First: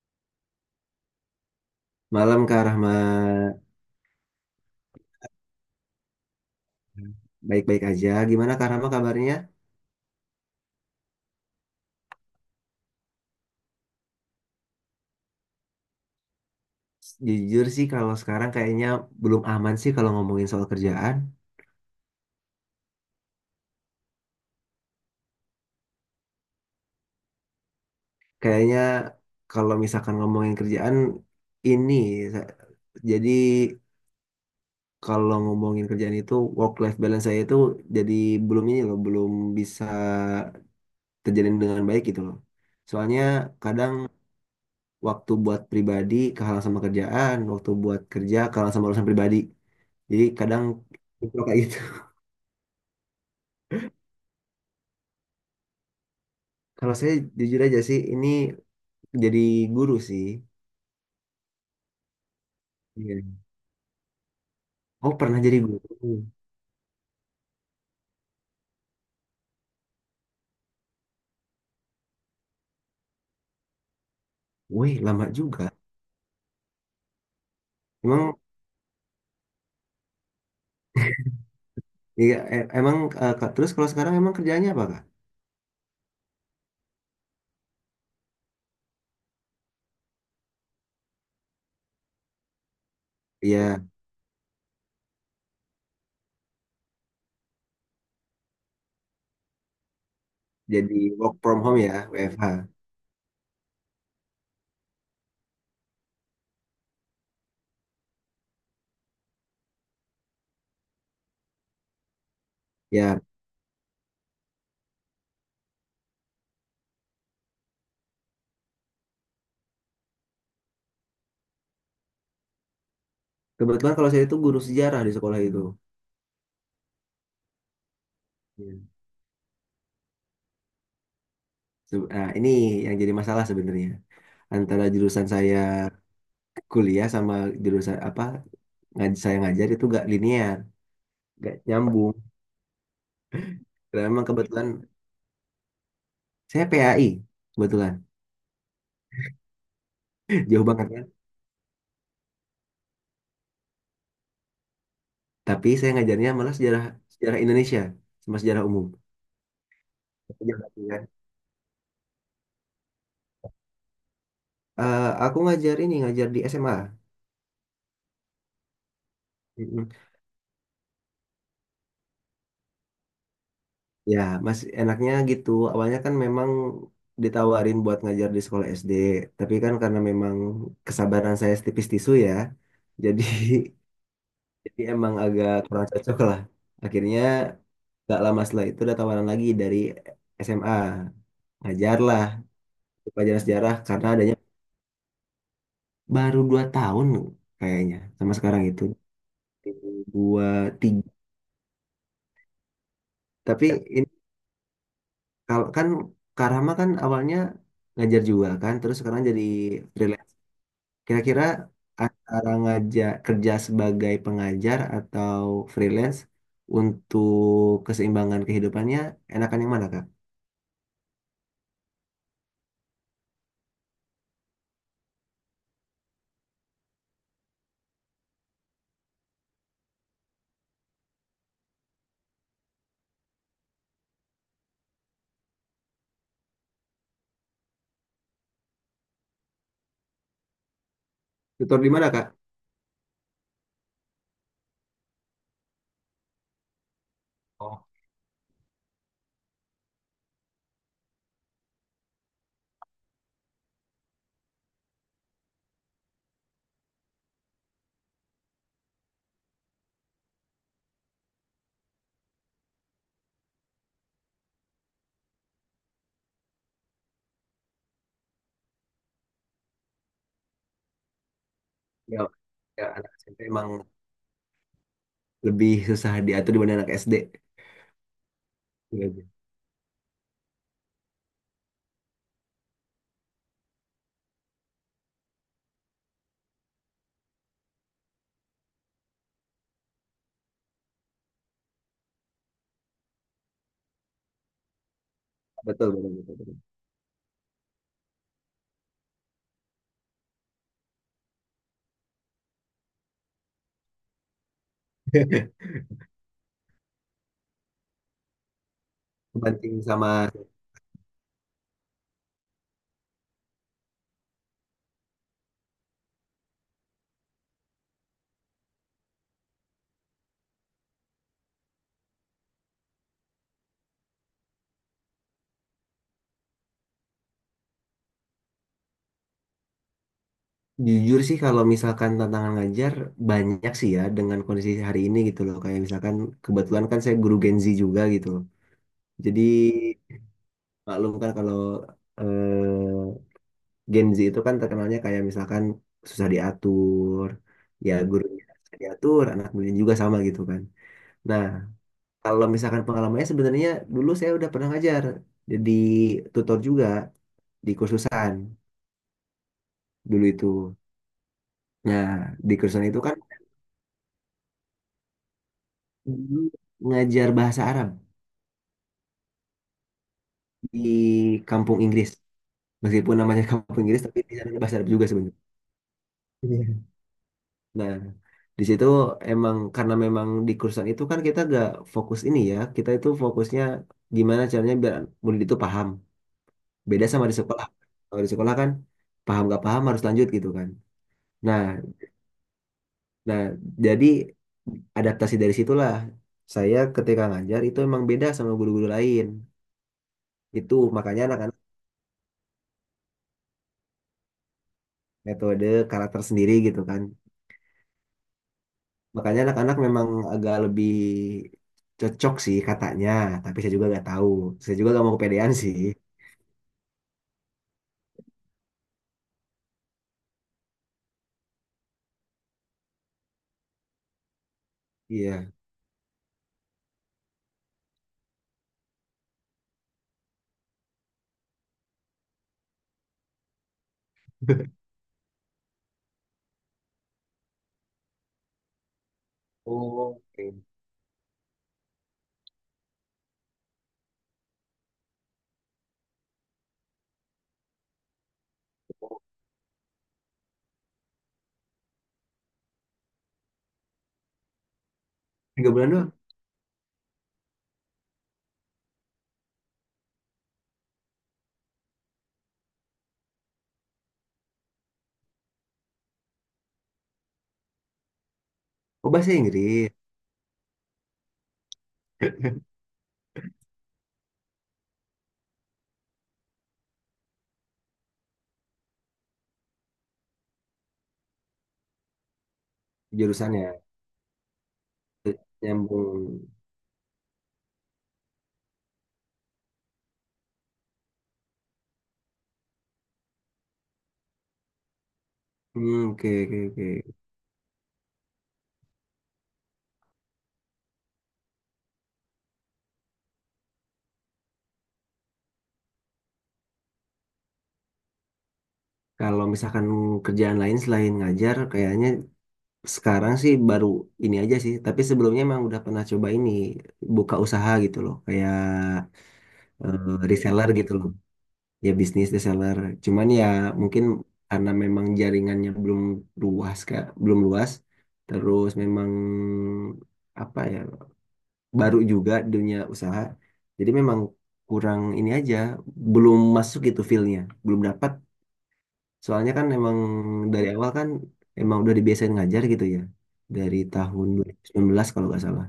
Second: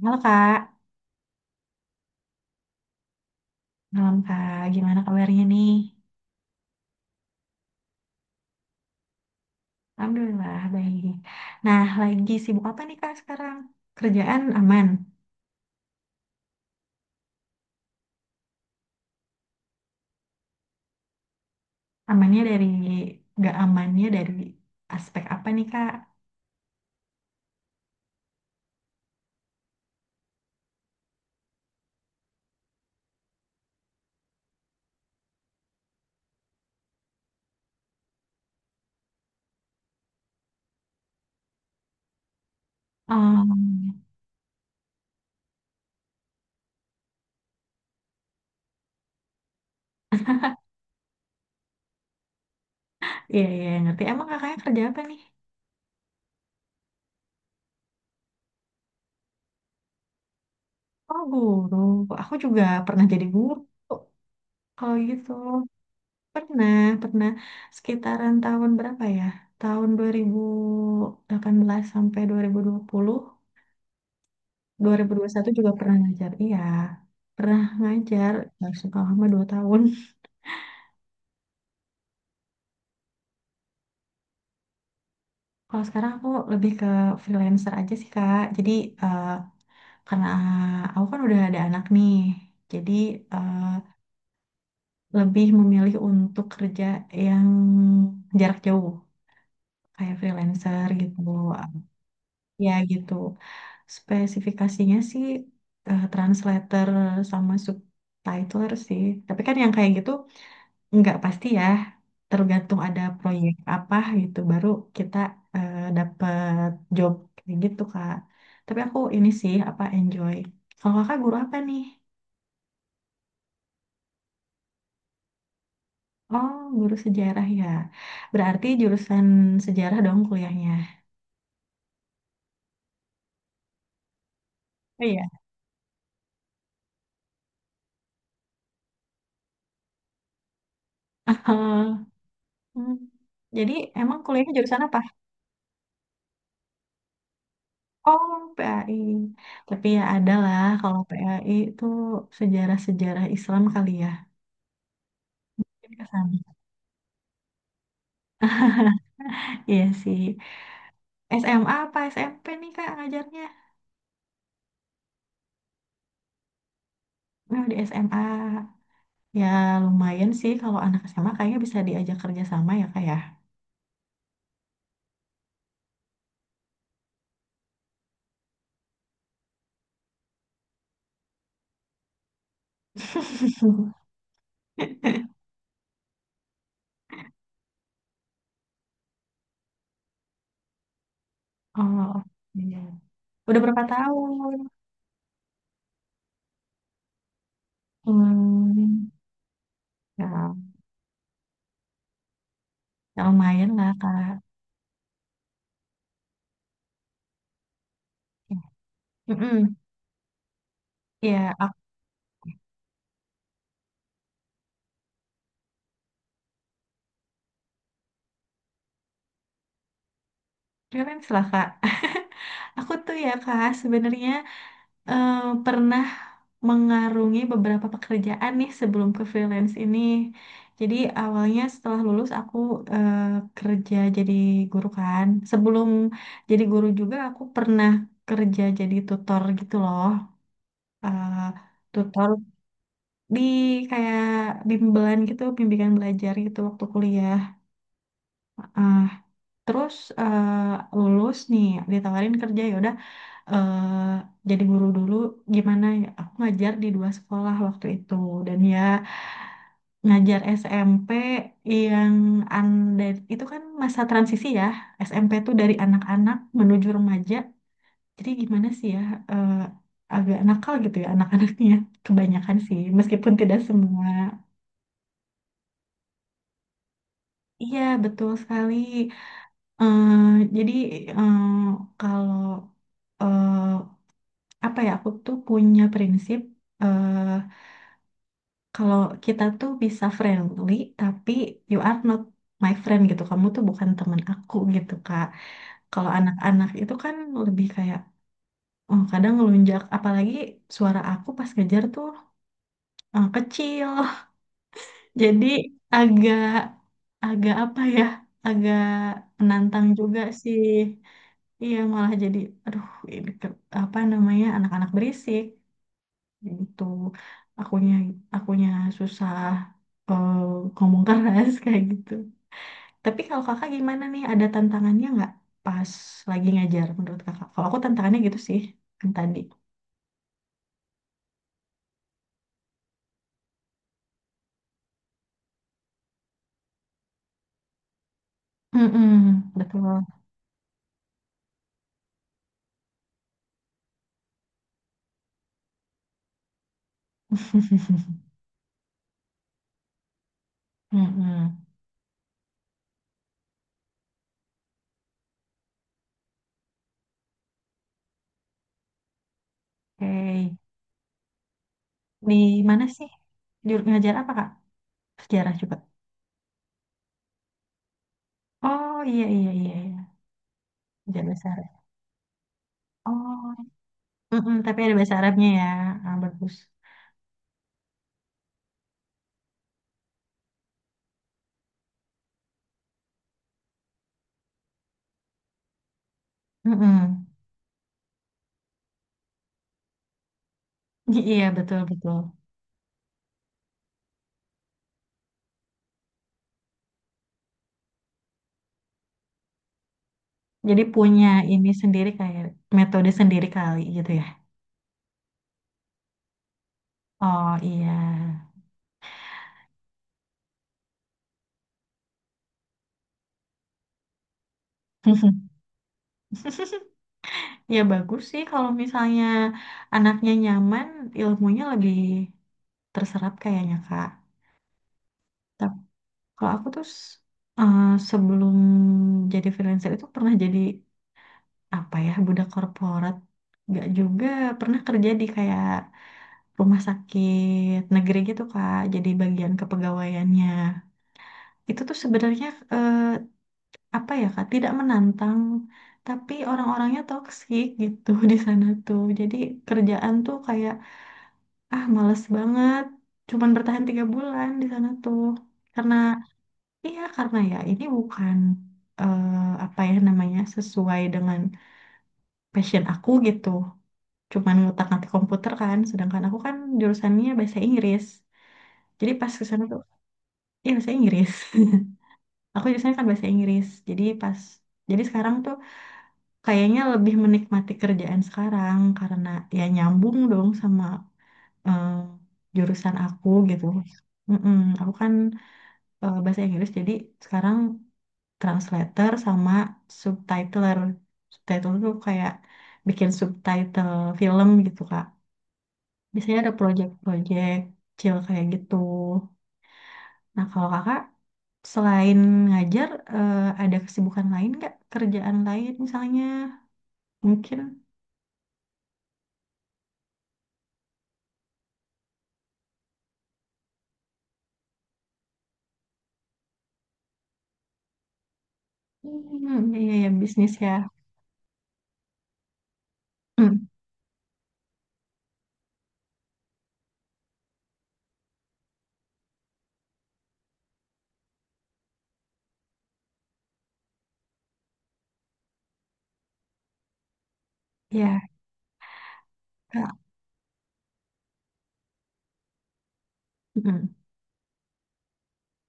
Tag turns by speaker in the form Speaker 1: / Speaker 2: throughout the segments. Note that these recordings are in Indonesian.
Speaker 1: Halo Kak,
Speaker 2: Malam Kak Rahma,
Speaker 1: malam Kak. Gimana kabarnya nih?
Speaker 2: baik-baik aja. Gimana Kak Rahma kabarnya?
Speaker 1: Alhamdulillah baik. Nah, lagi sibuk apa nih Kak sekarang? Kerjaan aman.
Speaker 2: Jujur sih kalau sekarang kayaknya belum aman sih kalau ngomongin soal kerjaan.
Speaker 1: Amannya dari nggak amannya dari aspek apa nih Kak?
Speaker 2: Kayaknya kalau misalkan ngomongin kerjaan ini, sa- jadi kalau ngomongin kerjaan itu work life balance saya itu jadi belum ini loh, belum bisa terjalin dengan baik gitu loh. Soalnya kadang
Speaker 1: Um,
Speaker 2: waktu buat pribadi kalah sama kerjaan, waktu buat kerja kalah sama urusan pribadi. Jadi kadang kayak gitu.
Speaker 1: iya, iya, ngerti. Emang kakaknya kerja apa nih?
Speaker 2: Kalau saya jujur aja sih, ini jadi guru sih.
Speaker 1: Oh, guru. Aku juga pernah jadi
Speaker 2: Iya.
Speaker 1: guru. Kalau
Speaker 2: Oh,
Speaker 1: gitu
Speaker 2: pernah jadi guru.
Speaker 1: pernah pernah sekitaran tahun berapa ya? Tahun 2018 sampai 2020
Speaker 2: Wih, lama
Speaker 1: 2021
Speaker 2: juga.
Speaker 1: juga pernah ngajar, iya. Pernah ngajar,
Speaker 2: Emang,
Speaker 1: langsung kalau lama 2 tahun.
Speaker 2: iya, emang, Kak, terus kalau sekarang emang kerjanya apa, Kak?
Speaker 1: Kalau sekarang aku lebih ke freelancer aja sih, Kak. Jadi, eh, karena aku kan udah ada anak nih. Jadi, eh,
Speaker 2: Iya,
Speaker 1: lebih memilih untuk kerja yang jarak jauh. Kayak freelancer
Speaker 2: jadi
Speaker 1: gitu.
Speaker 2: work from home ya, WFH.
Speaker 1: Ya gitu. Spesifikasinya sih translator sama subtitler sih. Tapi kan yang kayak gitu nggak pasti ya, tergantung ada
Speaker 2: Ya,
Speaker 1: proyek apa gitu, baru kita dapet job kayak gitu Kak. Tapi aku ini sih apa enjoy. Kalau Kakak guru apa nih?
Speaker 2: kebetulan kalau saya itu guru sejarah di sekolah itu.
Speaker 1: Oh, guru sejarah ya. Berarti
Speaker 2: Iya.
Speaker 1: jurusan sejarah dong kuliahnya.
Speaker 2: Nah, ini yang jadi masalah sebenarnya. Antara
Speaker 1: Oh, iya.
Speaker 2: jurusan saya kuliah sama jurusan apa saya ngajar itu gak linear, gak nyambung.
Speaker 1: Hmm. Jadi
Speaker 2: Dan
Speaker 1: emang
Speaker 2: emang
Speaker 1: kuliahnya
Speaker 2: kebetulan
Speaker 1: jurusan apa?
Speaker 2: saya PAI, kebetulan.
Speaker 1: Oh, PAI. Tapi ya ada lah
Speaker 2: Jauh
Speaker 1: kalau
Speaker 2: banget.
Speaker 1: PAI itu sejarah-sejarah Islam kali ya.
Speaker 2: Tapi saya
Speaker 1: Mungkin ke
Speaker 2: ngajarnya
Speaker 1: sana.
Speaker 2: malah sejarah sejarah Indonesia sama sejarah umum.
Speaker 1: Iya sih.
Speaker 2: Iya, iya.
Speaker 1: SMA apa SMP nih Kak ngajarnya?
Speaker 2: Eh, aku ngajar di SMA.
Speaker 1: Nah, di SMA. Ya
Speaker 2: Mm-mm.
Speaker 1: lumayan sih kalau anak SMA kayaknya bisa diajak kerja sama ya Kak ya.
Speaker 2: Ya, mas enaknya gitu. Awalnya kan memang ditawarin buat ngajar di sekolah SD, tapi kan karena memang kesabaran saya setipis tisu ya, jadi jadi emang agak kurang cocok lah. Akhirnya gak lama setelah itu ada tawaran lagi dari SMA, ngajar
Speaker 1: Oh,
Speaker 2: lah
Speaker 1: iya.
Speaker 2: pelajaran
Speaker 1: Udah
Speaker 2: sejarah
Speaker 1: berapa
Speaker 2: karena adanya
Speaker 1: tahun?
Speaker 2: baru 2 tahun kayaknya sama sekarang itu.
Speaker 1: Hmm, ya,
Speaker 2: Dua, tiga.
Speaker 1: ya
Speaker 2: Tapi
Speaker 1: lumayan lah
Speaker 2: ini,
Speaker 1: Kak.
Speaker 2: kalau kan Karama kan awalnya ngajar juga
Speaker 1: Ya.
Speaker 2: kan, terus sekarang jadi
Speaker 1: Mm-mm.
Speaker 2: freelance,
Speaker 1: Ya,
Speaker 2: kira-kira
Speaker 1: aku
Speaker 2: antara ngajar, kerja sebagai pengajar atau freelance, untuk keseimbangan kehidupannya enakan yang mana kak?
Speaker 1: freelance lah Kak. Aku tuh ya Kak sebenarnya eh, pernah mengarungi beberapa pekerjaan nih sebelum ke freelance ini. Jadi awalnya setelah lulus aku eh, kerja jadi guru kan. Sebelum jadi guru juga aku pernah kerja jadi tutor gitu loh. Eh,
Speaker 2: Tutor di mana kak?
Speaker 1: Tutor di kayak bimbingan gitu, bimbingan belajar gitu waktu kuliah.
Speaker 2: Oh,
Speaker 1: Ah, terus lulus nih ditawarin kerja ya eh jadi guru dulu. Gimana ya, aku ngajar di dua sekolah waktu itu dan ya ngajar SMP yang an, dan itu kan masa transisi ya. SMP tuh dari anak-anak menuju remaja, jadi gimana sih ya, eh, agak nakal gitu ya anak-anaknya
Speaker 2: ya,
Speaker 1: kebanyakan sih
Speaker 2: ya, anak
Speaker 1: meskipun
Speaker 2: SMP
Speaker 1: tidak
Speaker 2: emang
Speaker 1: semua,
Speaker 2: lebih susah diatur dibanding anak SD.
Speaker 1: iya betul sekali.
Speaker 2: Iya, iya.
Speaker 1: Eh, jadi, eh, kalau eh, apa ya, aku tuh punya prinsip, eh, kalau kita tuh bisa friendly, tapi you are not my friend gitu. Kamu tuh bukan teman aku gitu, Kak.
Speaker 2: Betul
Speaker 1: Kalau
Speaker 2: betul betul, betul.
Speaker 1: anak-anak itu kan lebih kayak oh, kadang ngelunjak, apalagi suara aku pas ngejar tuh kecil. Jadi agak, agak apa ya? Agak
Speaker 2: Kebanting
Speaker 1: menantang
Speaker 2: sama...
Speaker 1: juga sih. Iya malah jadi aduh, ini apa namanya, anak-anak berisik. Ya itu akunya akunya susah eh, ngomong keras kayak gitu. Tapi kalau kakak gimana nih? Ada tantangannya nggak pas lagi ngajar menurut kakak? Kalau aku tantangannya gitu sih yang tadi.
Speaker 2: Jujur sih kalau misalkan tantangan ngajar banyak sih ya dengan kondisi hari ini gitu loh. Kayak misalkan kebetulan kan saya guru Gen Z juga gitu loh. Jadi
Speaker 1: Mm-mm, betul.
Speaker 2: maklum kan kalau eh, Gen Z itu kan terkenalnya kayak misalkan susah diatur. Ya gurunya susah diatur, anak muridnya juga sama gitu kan. Nah
Speaker 1: Mm-mm.
Speaker 2: kalau misalkan pengalamannya sebenarnya dulu saya udah pernah ngajar. Jadi tutor juga di kursusan dulu itu.
Speaker 1: Oke.
Speaker 2: Nah
Speaker 1: Di
Speaker 2: di
Speaker 1: mana
Speaker 2: kursusan itu
Speaker 1: sih?
Speaker 2: kan
Speaker 1: Di ngajar apa kak? Sejarah juga.
Speaker 2: dulu ngajar bahasa Arab.
Speaker 1: Oh, iya, iya, iya, iya.
Speaker 2: Di
Speaker 1: Ngajar bahasa
Speaker 2: kampung
Speaker 1: Arab.
Speaker 2: Inggris. Meskipun namanya
Speaker 1: Oh.
Speaker 2: kampung Inggris, tapi di sana
Speaker 1: Mm-mm,
Speaker 2: ada bahasa
Speaker 1: tapi
Speaker 2: Arab
Speaker 1: ada
Speaker 2: juga
Speaker 1: bahasa
Speaker 2: sebenarnya.
Speaker 1: Arabnya ya. Ah, bagus.
Speaker 2: Iya. Nah, di situ emang karena memang di kursusan itu kan kita gak fokus ini ya, kita itu fokusnya gimana caranya biar murid itu paham. Beda sama
Speaker 1: Mm-mm.
Speaker 2: di sekolah. Kalau di sekolah kan paham gak paham harus lanjut gitu kan.
Speaker 1: Iya,
Speaker 2: Nah,
Speaker 1: betul, betul.
Speaker 2: nah, jadi adaptasi dari situlah saya ketika ngajar itu emang beda sama guru-guru lain. Itu
Speaker 1: Jadi
Speaker 2: makanya
Speaker 1: punya
Speaker 2: anak-anak
Speaker 1: ini sendiri, kayak metode sendiri kali gitu ya.
Speaker 2: metode karakter sendiri gitu kan.
Speaker 1: Oh, iya.
Speaker 2: Makanya anak-anak memang agak lebih cocok sih katanya, tapi saya juga nggak tahu. Saya juga nggak mau kepedean sih.
Speaker 1: Ya bagus sih kalau misalnya anaknya nyaman, ilmunya lebih terserap kayaknya Kak.
Speaker 2: Iya.
Speaker 1: Tapi kalau aku tuh eh, sebelum jadi freelancer itu pernah jadi apa ya, budak korporat, nggak juga, pernah kerja di kayak rumah sakit negeri gitu Kak. Jadi bagian
Speaker 2: Oh,
Speaker 1: kepegawaiannya
Speaker 2: oke.
Speaker 1: itu tuh sebenarnya eh, apa ya Kak, tidak menantang, tapi orang-orangnya toksik gitu di sana tuh. Jadi kerjaan tuh kayak ah males banget, cuman bertahan 3 bulan di sana tuh.
Speaker 2: 3 bulan
Speaker 1: Karena
Speaker 2: doang.
Speaker 1: iya, karena ya ini bukan eh, apa ya namanya, sesuai dengan passion aku gitu. Cuman ngutak-ngatik komputer kan, sedangkan aku kan jurusannya bahasa Inggris.
Speaker 2: Oh,
Speaker 1: Jadi pas
Speaker 2: bahasa
Speaker 1: ke sana tuh,
Speaker 2: Inggris
Speaker 1: iya bahasa Inggris. Aku jurusannya kan bahasa Inggris. Jadi pas, jadi sekarang tuh kayaknya lebih menikmati kerjaan sekarang karena ya nyambung dong sama eh, jurusan aku gitu.
Speaker 2: jurusannya.
Speaker 1: Mm-mm, aku kan bahasa
Speaker 2: Nyambung.
Speaker 1: Inggris jadi sekarang translator sama subtitler. Subtitler tuh kayak bikin subtitle film gitu Kak.
Speaker 2: Hmm, oke,
Speaker 1: Biasanya ada
Speaker 2: oke, oke.
Speaker 1: project-project kecil kayak gitu. Nah kalau kakak selain ngajar ada kesibukan lain nggak? Kerjaan lain misalnya mungkin?
Speaker 2: Kalau misalkan kerjaan lain selain ngajar, kayaknya sekarang sih baru ini aja sih. Tapi sebelumnya emang udah pernah coba ini, buka usaha gitu loh. Kayak
Speaker 1: Hmm, iya, iya, bisnis
Speaker 2: reseller
Speaker 1: ya.
Speaker 2: gitu loh. Ya bisnis reseller, cuman ya
Speaker 1: Hmm,
Speaker 2: mungkin karena memang jaringannya belum luas kak, belum luas, terus memang apa ya, baru juga dunia usaha, jadi memang kurang ini aja, belum masuk gitu feel-nya, belum dapat.
Speaker 1: iya,
Speaker 2: Soalnya kan emang
Speaker 1: Kak.
Speaker 2: dari awal kan emang udah dibiasain ngajar gitu ya, dari
Speaker 1: Hmm,
Speaker 2: tahun 2019 kalau nggak salah,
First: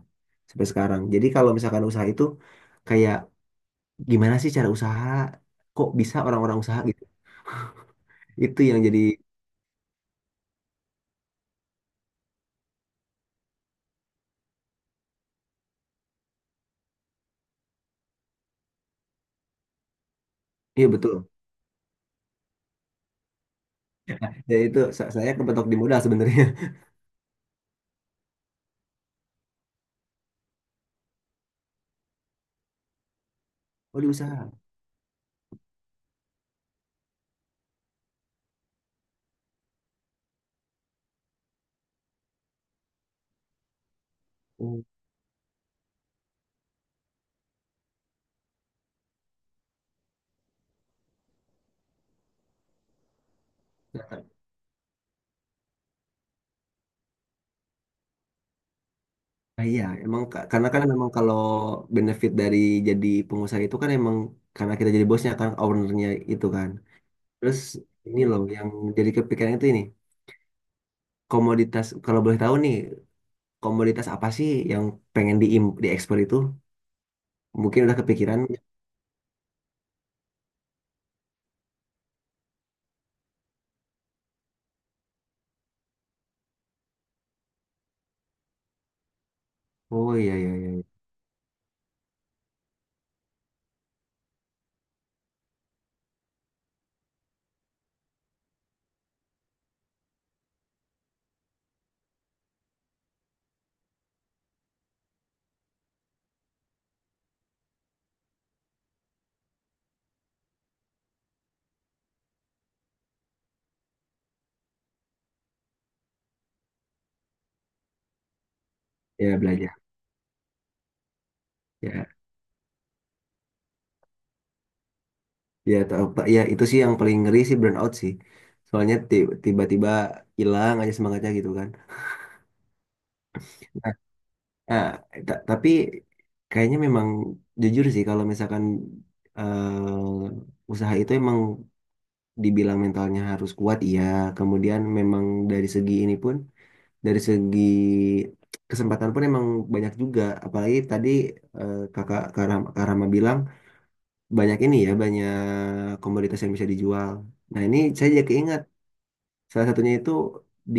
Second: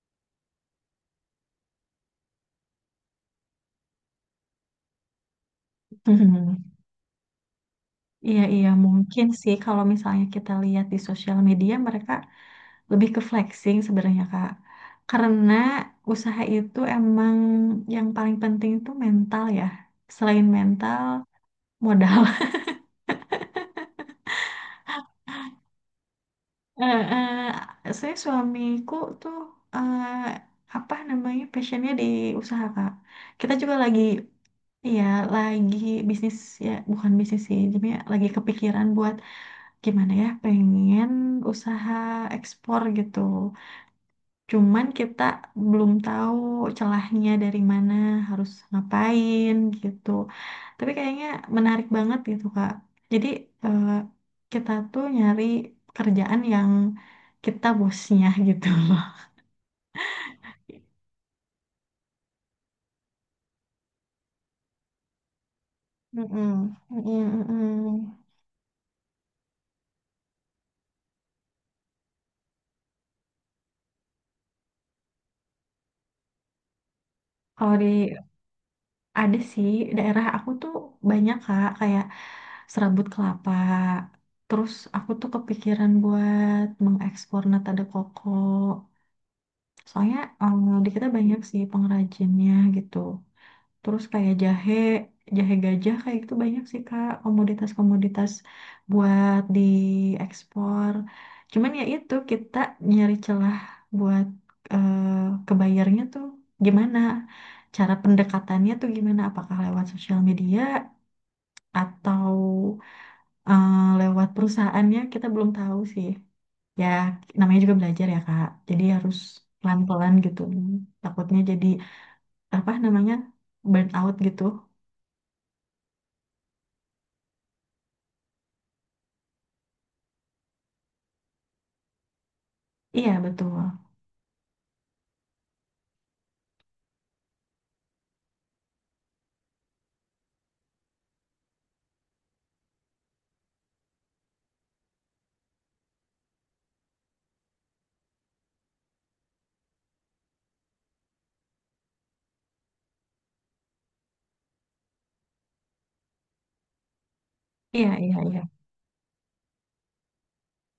Speaker 2: sampai sekarang. Jadi kalau misalkan usaha itu kayak, gimana sih cara usaha, kok bisa
Speaker 1: hmm.
Speaker 2: orang-orang usaha gitu.
Speaker 1: Iya,
Speaker 2: Itu
Speaker 1: iya,
Speaker 2: yang jadi...
Speaker 1: mungkin sih kalau misalnya kita lihat di sosial media mereka lebih ke flexing sebenarnya, Kak. Karena usaha itu emang yang paling penting itu mental ya. Selain
Speaker 2: iya,
Speaker 1: mental,
Speaker 2: betul.
Speaker 1: modal.
Speaker 2: Ya itu saya kepetok di modal sebenarnya.
Speaker 1: Eh, eh, saya, suamiku tuh eh, apa namanya passionnya di usaha Kak. Kita juga
Speaker 2: Oh
Speaker 1: lagi
Speaker 2: di usaha.
Speaker 1: iya, lagi bisnis ya, bukan bisnis sih. Jadi ya lagi kepikiran buat gimana ya, pengen usaha ekspor gitu.
Speaker 2: Oh,
Speaker 1: Cuman kita belum tahu celahnya dari mana, harus ngapain gitu. Tapi kayaknya menarik banget gitu, Kak. Jadi eh,
Speaker 2: ternyata.
Speaker 1: kita tuh nyari pekerjaan yang kita bosnya gitu loh.
Speaker 2: Nah, iya, emang karena kan memang kalau benefit dari jadi pengusaha itu kan emang karena kita jadi bosnya kan, ownernya itu
Speaker 1: Mm-mm,
Speaker 2: kan.
Speaker 1: mm-mm,
Speaker 2: Terus ini
Speaker 1: mm-mm.
Speaker 2: loh yang jadi kepikiran itu, ini komoditas, kalau boleh tahu nih, komoditas apa sih yang pengen diekspor itu?
Speaker 1: Kalau
Speaker 2: Mungkin
Speaker 1: di
Speaker 2: udah kepikiran.
Speaker 1: ada sih daerah aku tuh banyak Kak kayak serabut kelapa. Terus aku tuh kepikiran buat mengekspor nata de coco.
Speaker 2: Oh
Speaker 1: Soalnya
Speaker 2: iya, iya, iya.
Speaker 1: di kita banyak sih pengrajinnya gitu. Terus kayak jahe, jahe gajah kayak gitu banyak sih Kak komoditas-komoditas buat diekspor. Cuman ya itu kita nyari celah buat eh, ke bayarnya tuh gimana? Cara pendekatannya tuh gimana? Apakah lewat sosial media atau lewat perusahaannya, kita belum tahu sih. Ya, namanya juga belajar ya, Kak. Jadi harus
Speaker 2: Ya belajar.
Speaker 1: pelan-pelan gitu. Takutnya jadi
Speaker 2: Ya.
Speaker 1: apa namanya? Burn out gitu.
Speaker 2: Ya, tau, Pak. Ya itu sih yang paling ngeri sih burnout sih. Soalnya tiba-tiba hilang aja semangatnya gitu kan.
Speaker 1: Iya, betul.
Speaker 2: Nah, nah, tapi kayaknya memang jujur sih kalau misalkan usaha itu emang dibilang mentalnya harus kuat, iya. Kemudian memang dari segi ini pun, dari segi kesempatan pun emang banyak juga. Apalagi tadi kakak Karama, bilang banyak ini ya, banyak komoditas yang bisa dijual. Nah ini
Speaker 1: Iya,
Speaker 2: saya
Speaker 1: iya,
Speaker 2: jadi
Speaker 1: iya.
Speaker 2: keingat. Salah satunya itu di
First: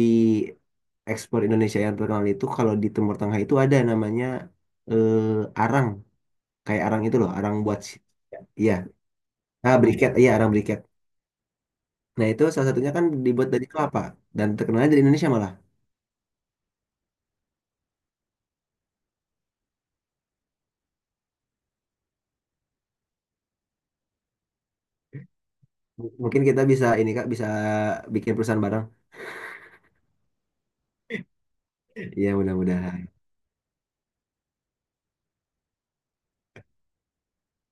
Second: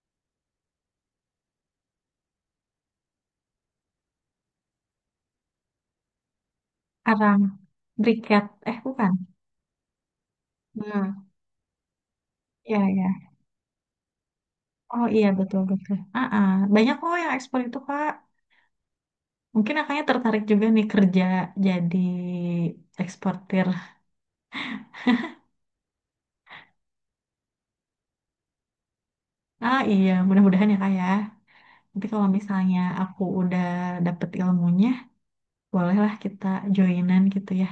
Speaker 2: ekspor Indonesia yang terkenal itu kalau di Timur Tengah itu ada namanya arang, kayak arang itu loh,
Speaker 1: Arang
Speaker 2: arang buat
Speaker 1: briket.
Speaker 2: iya,
Speaker 1: Eh, bukan.
Speaker 2: ah briket, iya arang briket.
Speaker 1: Hmm,
Speaker 2: Nah, itu salah
Speaker 1: iya,
Speaker 2: satunya kan
Speaker 1: iya.
Speaker 2: dibuat dari kelapa dan terkenalnya dari
Speaker 1: Oh, iya,
Speaker 2: Indonesia malah.
Speaker 1: betul, betul. Ah, ah. Banyak kok yang ekspor itu, Kak. Mungkin akhirnya tertarik juga nih kerja jadi eksportir.
Speaker 2: Mungkin kita bisa ini Kak, bisa bikin perusahaan bareng.
Speaker 1: Ah, iya, mudah-mudahan ya, Kak ya. Nanti kalau
Speaker 2: Iya,
Speaker 1: misalnya
Speaker 2: mudah-mudahan.
Speaker 1: aku udah dapet ilmunya, bolehlah kita joinan gitu ya.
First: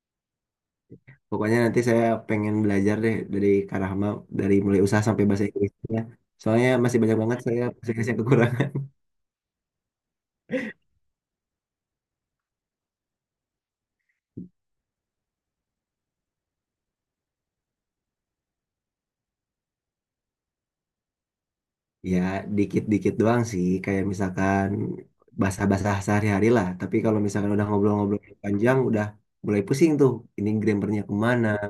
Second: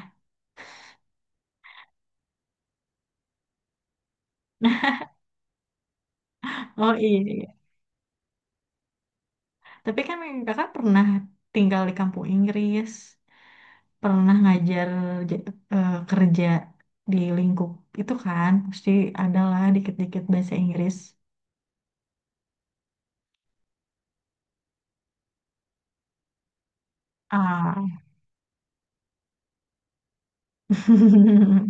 Speaker 2: Pokoknya nanti saya pengen belajar deh dari Kak Rahma, dari mulai
Speaker 1: Nah,
Speaker 2: usaha sampai bahasa Inggrisnya. Soalnya
Speaker 1: oh,
Speaker 2: masih
Speaker 1: iya,
Speaker 2: banyak
Speaker 1: iya,
Speaker 2: banget saya
Speaker 1: iya.
Speaker 2: bahasa Inggris yang kekurangan.
Speaker 1: Tapi kan kakak pernah tinggal di kampung Inggris, pernah ngajar j- kerja di lingkup itu kan, pasti adalah dikit-dikit bahasa Inggris.
Speaker 2: Ya, dikit-dikit doang sih, kayak misalkan basah-basah sehari-hari lah. Tapi kalau misalkan udah
Speaker 1: Ah,
Speaker 2: ngobrol-ngobrol panjang, udah mulai pusing tuh. Ini grammarnya kemana,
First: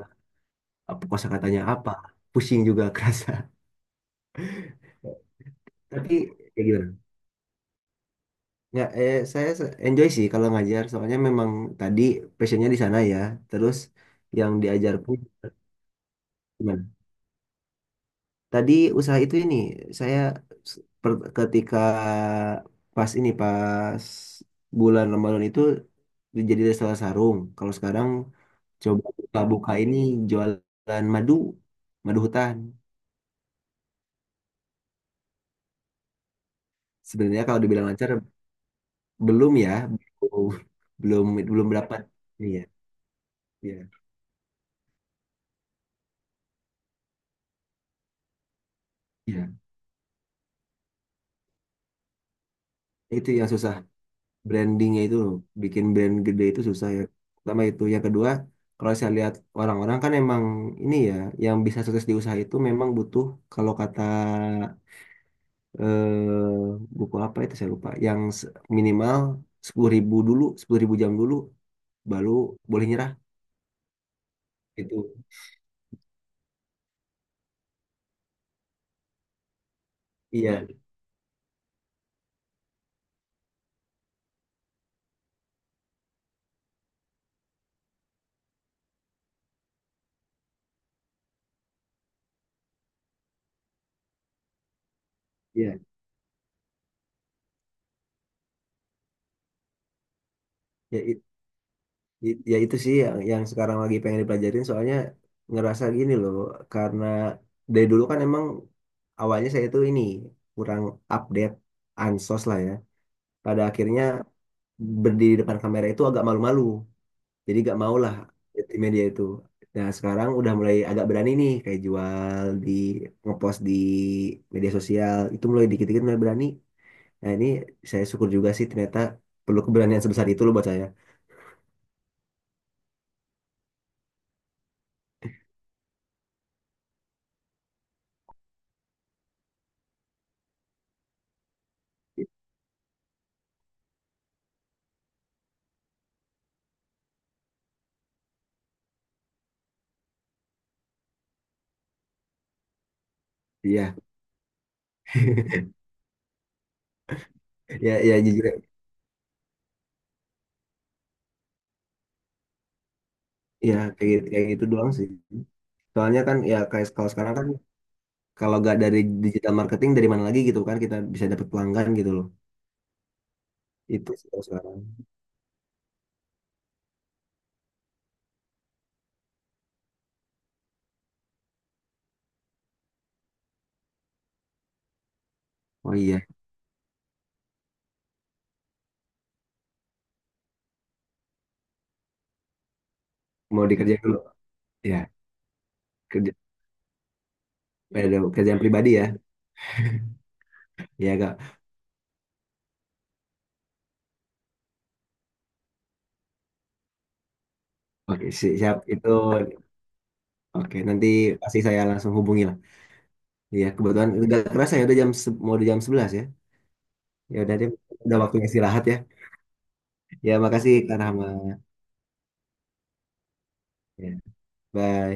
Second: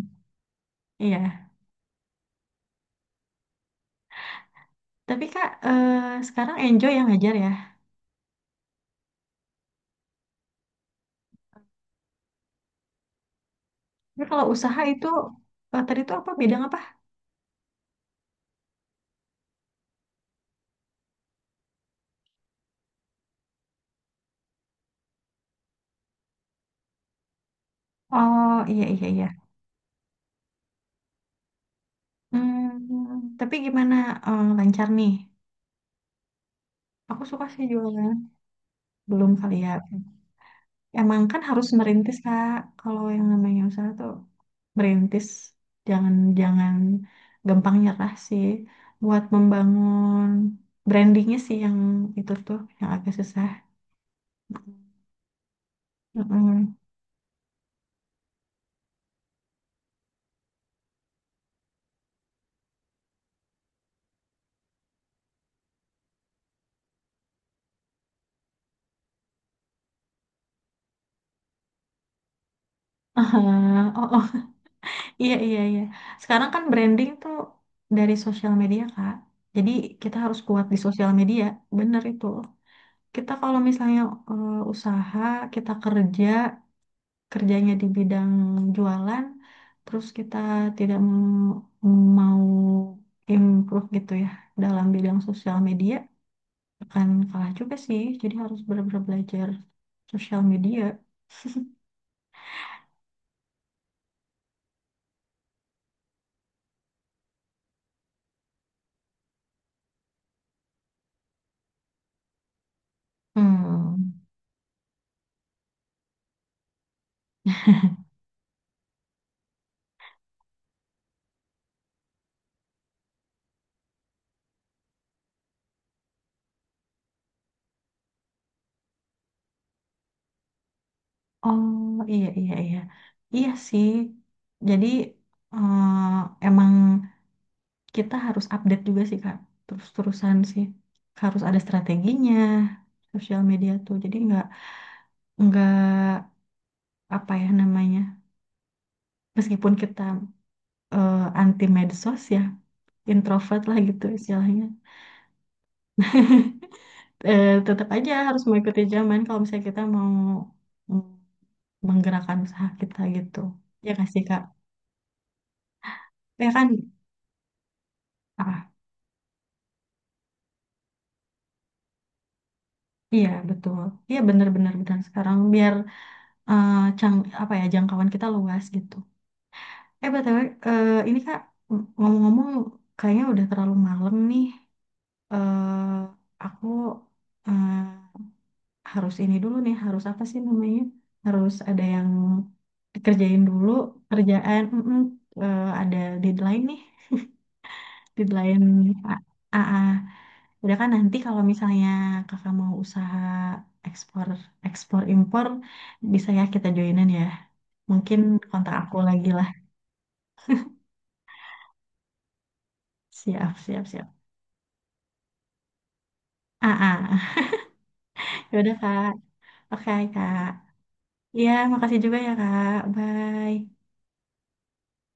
Speaker 2: apa
Speaker 1: iya.
Speaker 2: kosakatanya apa, pusing juga kerasa.
Speaker 1: Tapi kak,
Speaker 2: Tapi
Speaker 1: sekarang
Speaker 2: ya gimana?
Speaker 1: enjoy yang ngajar ya.
Speaker 2: Nggak saya enjoy sih kalau ngajar, soalnya memang tadi passionnya di sana ya. Terus
Speaker 1: Tapi kalau
Speaker 2: yang
Speaker 1: usaha
Speaker 2: diajar
Speaker 1: itu,
Speaker 2: pun
Speaker 1: tadi itu apa, bidang apa?
Speaker 2: gimana? Tadi usaha itu ini saya ketika pas ini, pas bulan Ramadan itu, jadi restoran sarung. Kalau sekarang
Speaker 1: Oh, iya,
Speaker 2: coba
Speaker 1: iya, iya.
Speaker 2: buka-buka ini, jualan madu, madu hutan.
Speaker 1: Hmm, tapi gimana lancar nih? Aku
Speaker 2: Sebenarnya
Speaker 1: suka
Speaker 2: kalau
Speaker 1: sih
Speaker 2: dibilang lancar
Speaker 1: jualan. Belum
Speaker 2: belum
Speaker 1: kali
Speaker 2: ya,
Speaker 1: ya.
Speaker 2: belum
Speaker 1: Emang
Speaker 2: belum,
Speaker 1: kan harus
Speaker 2: belum dapat.
Speaker 1: merintis Kak.
Speaker 2: Iya,
Speaker 1: Kalau yang namanya usaha
Speaker 2: iya,
Speaker 1: tuh merintis, jangan jangan gampang nyerah sih. Buat
Speaker 2: iya.
Speaker 1: membangun brandingnya sih yang itu tuh yang agak
Speaker 2: Itu
Speaker 1: susah.
Speaker 2: yang susah. Brandingnya itu loh, bikin brand gede itu
Speaker 1: Mm-mm.
Speaker 2: susah ya, pertama. Itu yang kedua, kalau saya lihat orang-orang kan emang ini ya, yang bisa sukses di usaha itu memang butuh, kalau kata buku apa itu saya lupa yang minimal 10.000 jam dulu baru boleh nyerah
Speaker 1: Ah, oh, oh,
Speaker 2: itu.
Speaker 1: iya, iya, iya. Sekarang kan branding tuh dari sosial media Kak. Jadi kita harus kuat
Speaker 2: Iya,
Speaker 1: di sosial media. Bener itu. Kita kalau misalnya usaha, kita kerja, kerjanya di bidang jualan, terus kita tidak mau improve gitu ya dalam bidang sosial
Speaker 2: iya,
Speaker 1: media, akan kalah juga sih. Jadi harus benar-benar belajar sosial media.
Speaker 2: ya. Ya itu sih yang, sekarang lagi pengen dipelajarin, soalnya ngerasa gini loh, karena dari dulu kan emang awalnya saya itu ini kurang update, ansos lah ya. Pada akhirnya
Speaker 1: Hmm.
Speaker 2: berdiri depan kamera itu agak malu-malu. Jadi gak mau lah di media itu. Nah sekarang udah mulai agak berani nih, kayak jual di, ngepost di media sosial itu mulai dikit-dikit mulai berani. Nah ini saya syukur juga sih, ternyata perlu keberanian sebesar itu loh buat saya.
Speaker 1: Oh, iya, iya, iya. Iya sih. Jadi emang kita harus update juga sih Kak. Terus-terusan sih. Harus ada strateginya sosial media tuh. Jadi nggak apa ya namanya? Meskipun kita anti medsos ya, introvert lah
Speaker 2: Iya.
Speaker 1: gitu istilahnya, tetap
Speaker 2: Ya,
Speaker 1: aja
Speaker 2: ya,
Speaker 1: harus
Speaker 2: jujur.
Speaker 1: mengikuti zaman kalau misalnya kita mau mm, menggerakkan usaha kita gitu,
Speaker 2: Ya
Speaker 1: ya nggak sih kak?
Speaker 2: kayak gitu doang sih. Soalnya kan
Speaker 1: Ya
Speaker 2: ya
Speaker 1: kan?
Speaker 2: kayak kalau sekarang kan, kalau
Speaker 1: Ah,
Speaker 2: nggak dari digital marketing dari mana lagi gitu kan kita bisa dapat pelanggan gitu loh.
Speaker 1: iya betul,
Speaker 2: Itu
Speaker 1: iya,
Speaker 2: sih kalau
Speaker 1: benar-benar
Speaker 2: sekarang.
Speaker 1: benar, sekarang biar eh, cang apa ya, jangkauan kita luas gitu. Btw, ini kak, ngomong-ngomong kayaknya udah terlalu malam nih.
Speaker 2: Oh
Speaker 1: eh
Speaker 2: iya,
Speaker 1: aku eh, harus ini dulu nih, harus apa sih namanya? Harus ada yang dikerjain
Speaker 2: mau
Speaker 1: dulu,
Speaker 2: dikerjain dulu.
Speaker 1: kerjaan,
Speaker 2: Ya,
Speaker 1: mm-mm, ada
Speaker 2: kerja,
Speaker 1: deadline nih,
Speaker 2: pada kerjaan
Speaker 1: deadline.
Speaker 2: pribadi ya.
Speaker 1: A- AA. Udah kan nanti
Speaker 2: Ya
Speaker 1: kalau
Speaker 2: kak.
Speaker 1: misalnya kakak mau usaha ekspor, ekspor impor, bisa ya kita joinan ya. Mungkin
Speaker 2: Oke,
Speaker 1: kontak
Speaker 2: siap
Speaker 1: aku
Speaker 2: itu.
Speaker 1: lagi lah.
Speaker 2: Oke, nanti pasti saya langsung hubungi lah.
Speaker 1: Siap,
Speaker 2: Iya,
Speaker 1: siap,
Speaker 2: kebetulan
Speaker 1: siap.
Speaker 2: udah kerasa ya, udah jam mau di jam 11 ya.
Speaker 1: AA.
Speaker 2: Ya udah deh, udah waktunya
Speaker 1: Yaudah,
Speaker 2: istirahat ya.
Speaker 1: Kak. Oke,
Speaker 2: Ya,
Speaker 1: Kak.
Speaker 2: makasih Kak Rahma.
Speaker 1: Iya, makasih juga ya, Kak. Bye.
Speaker 2: Ya, bye.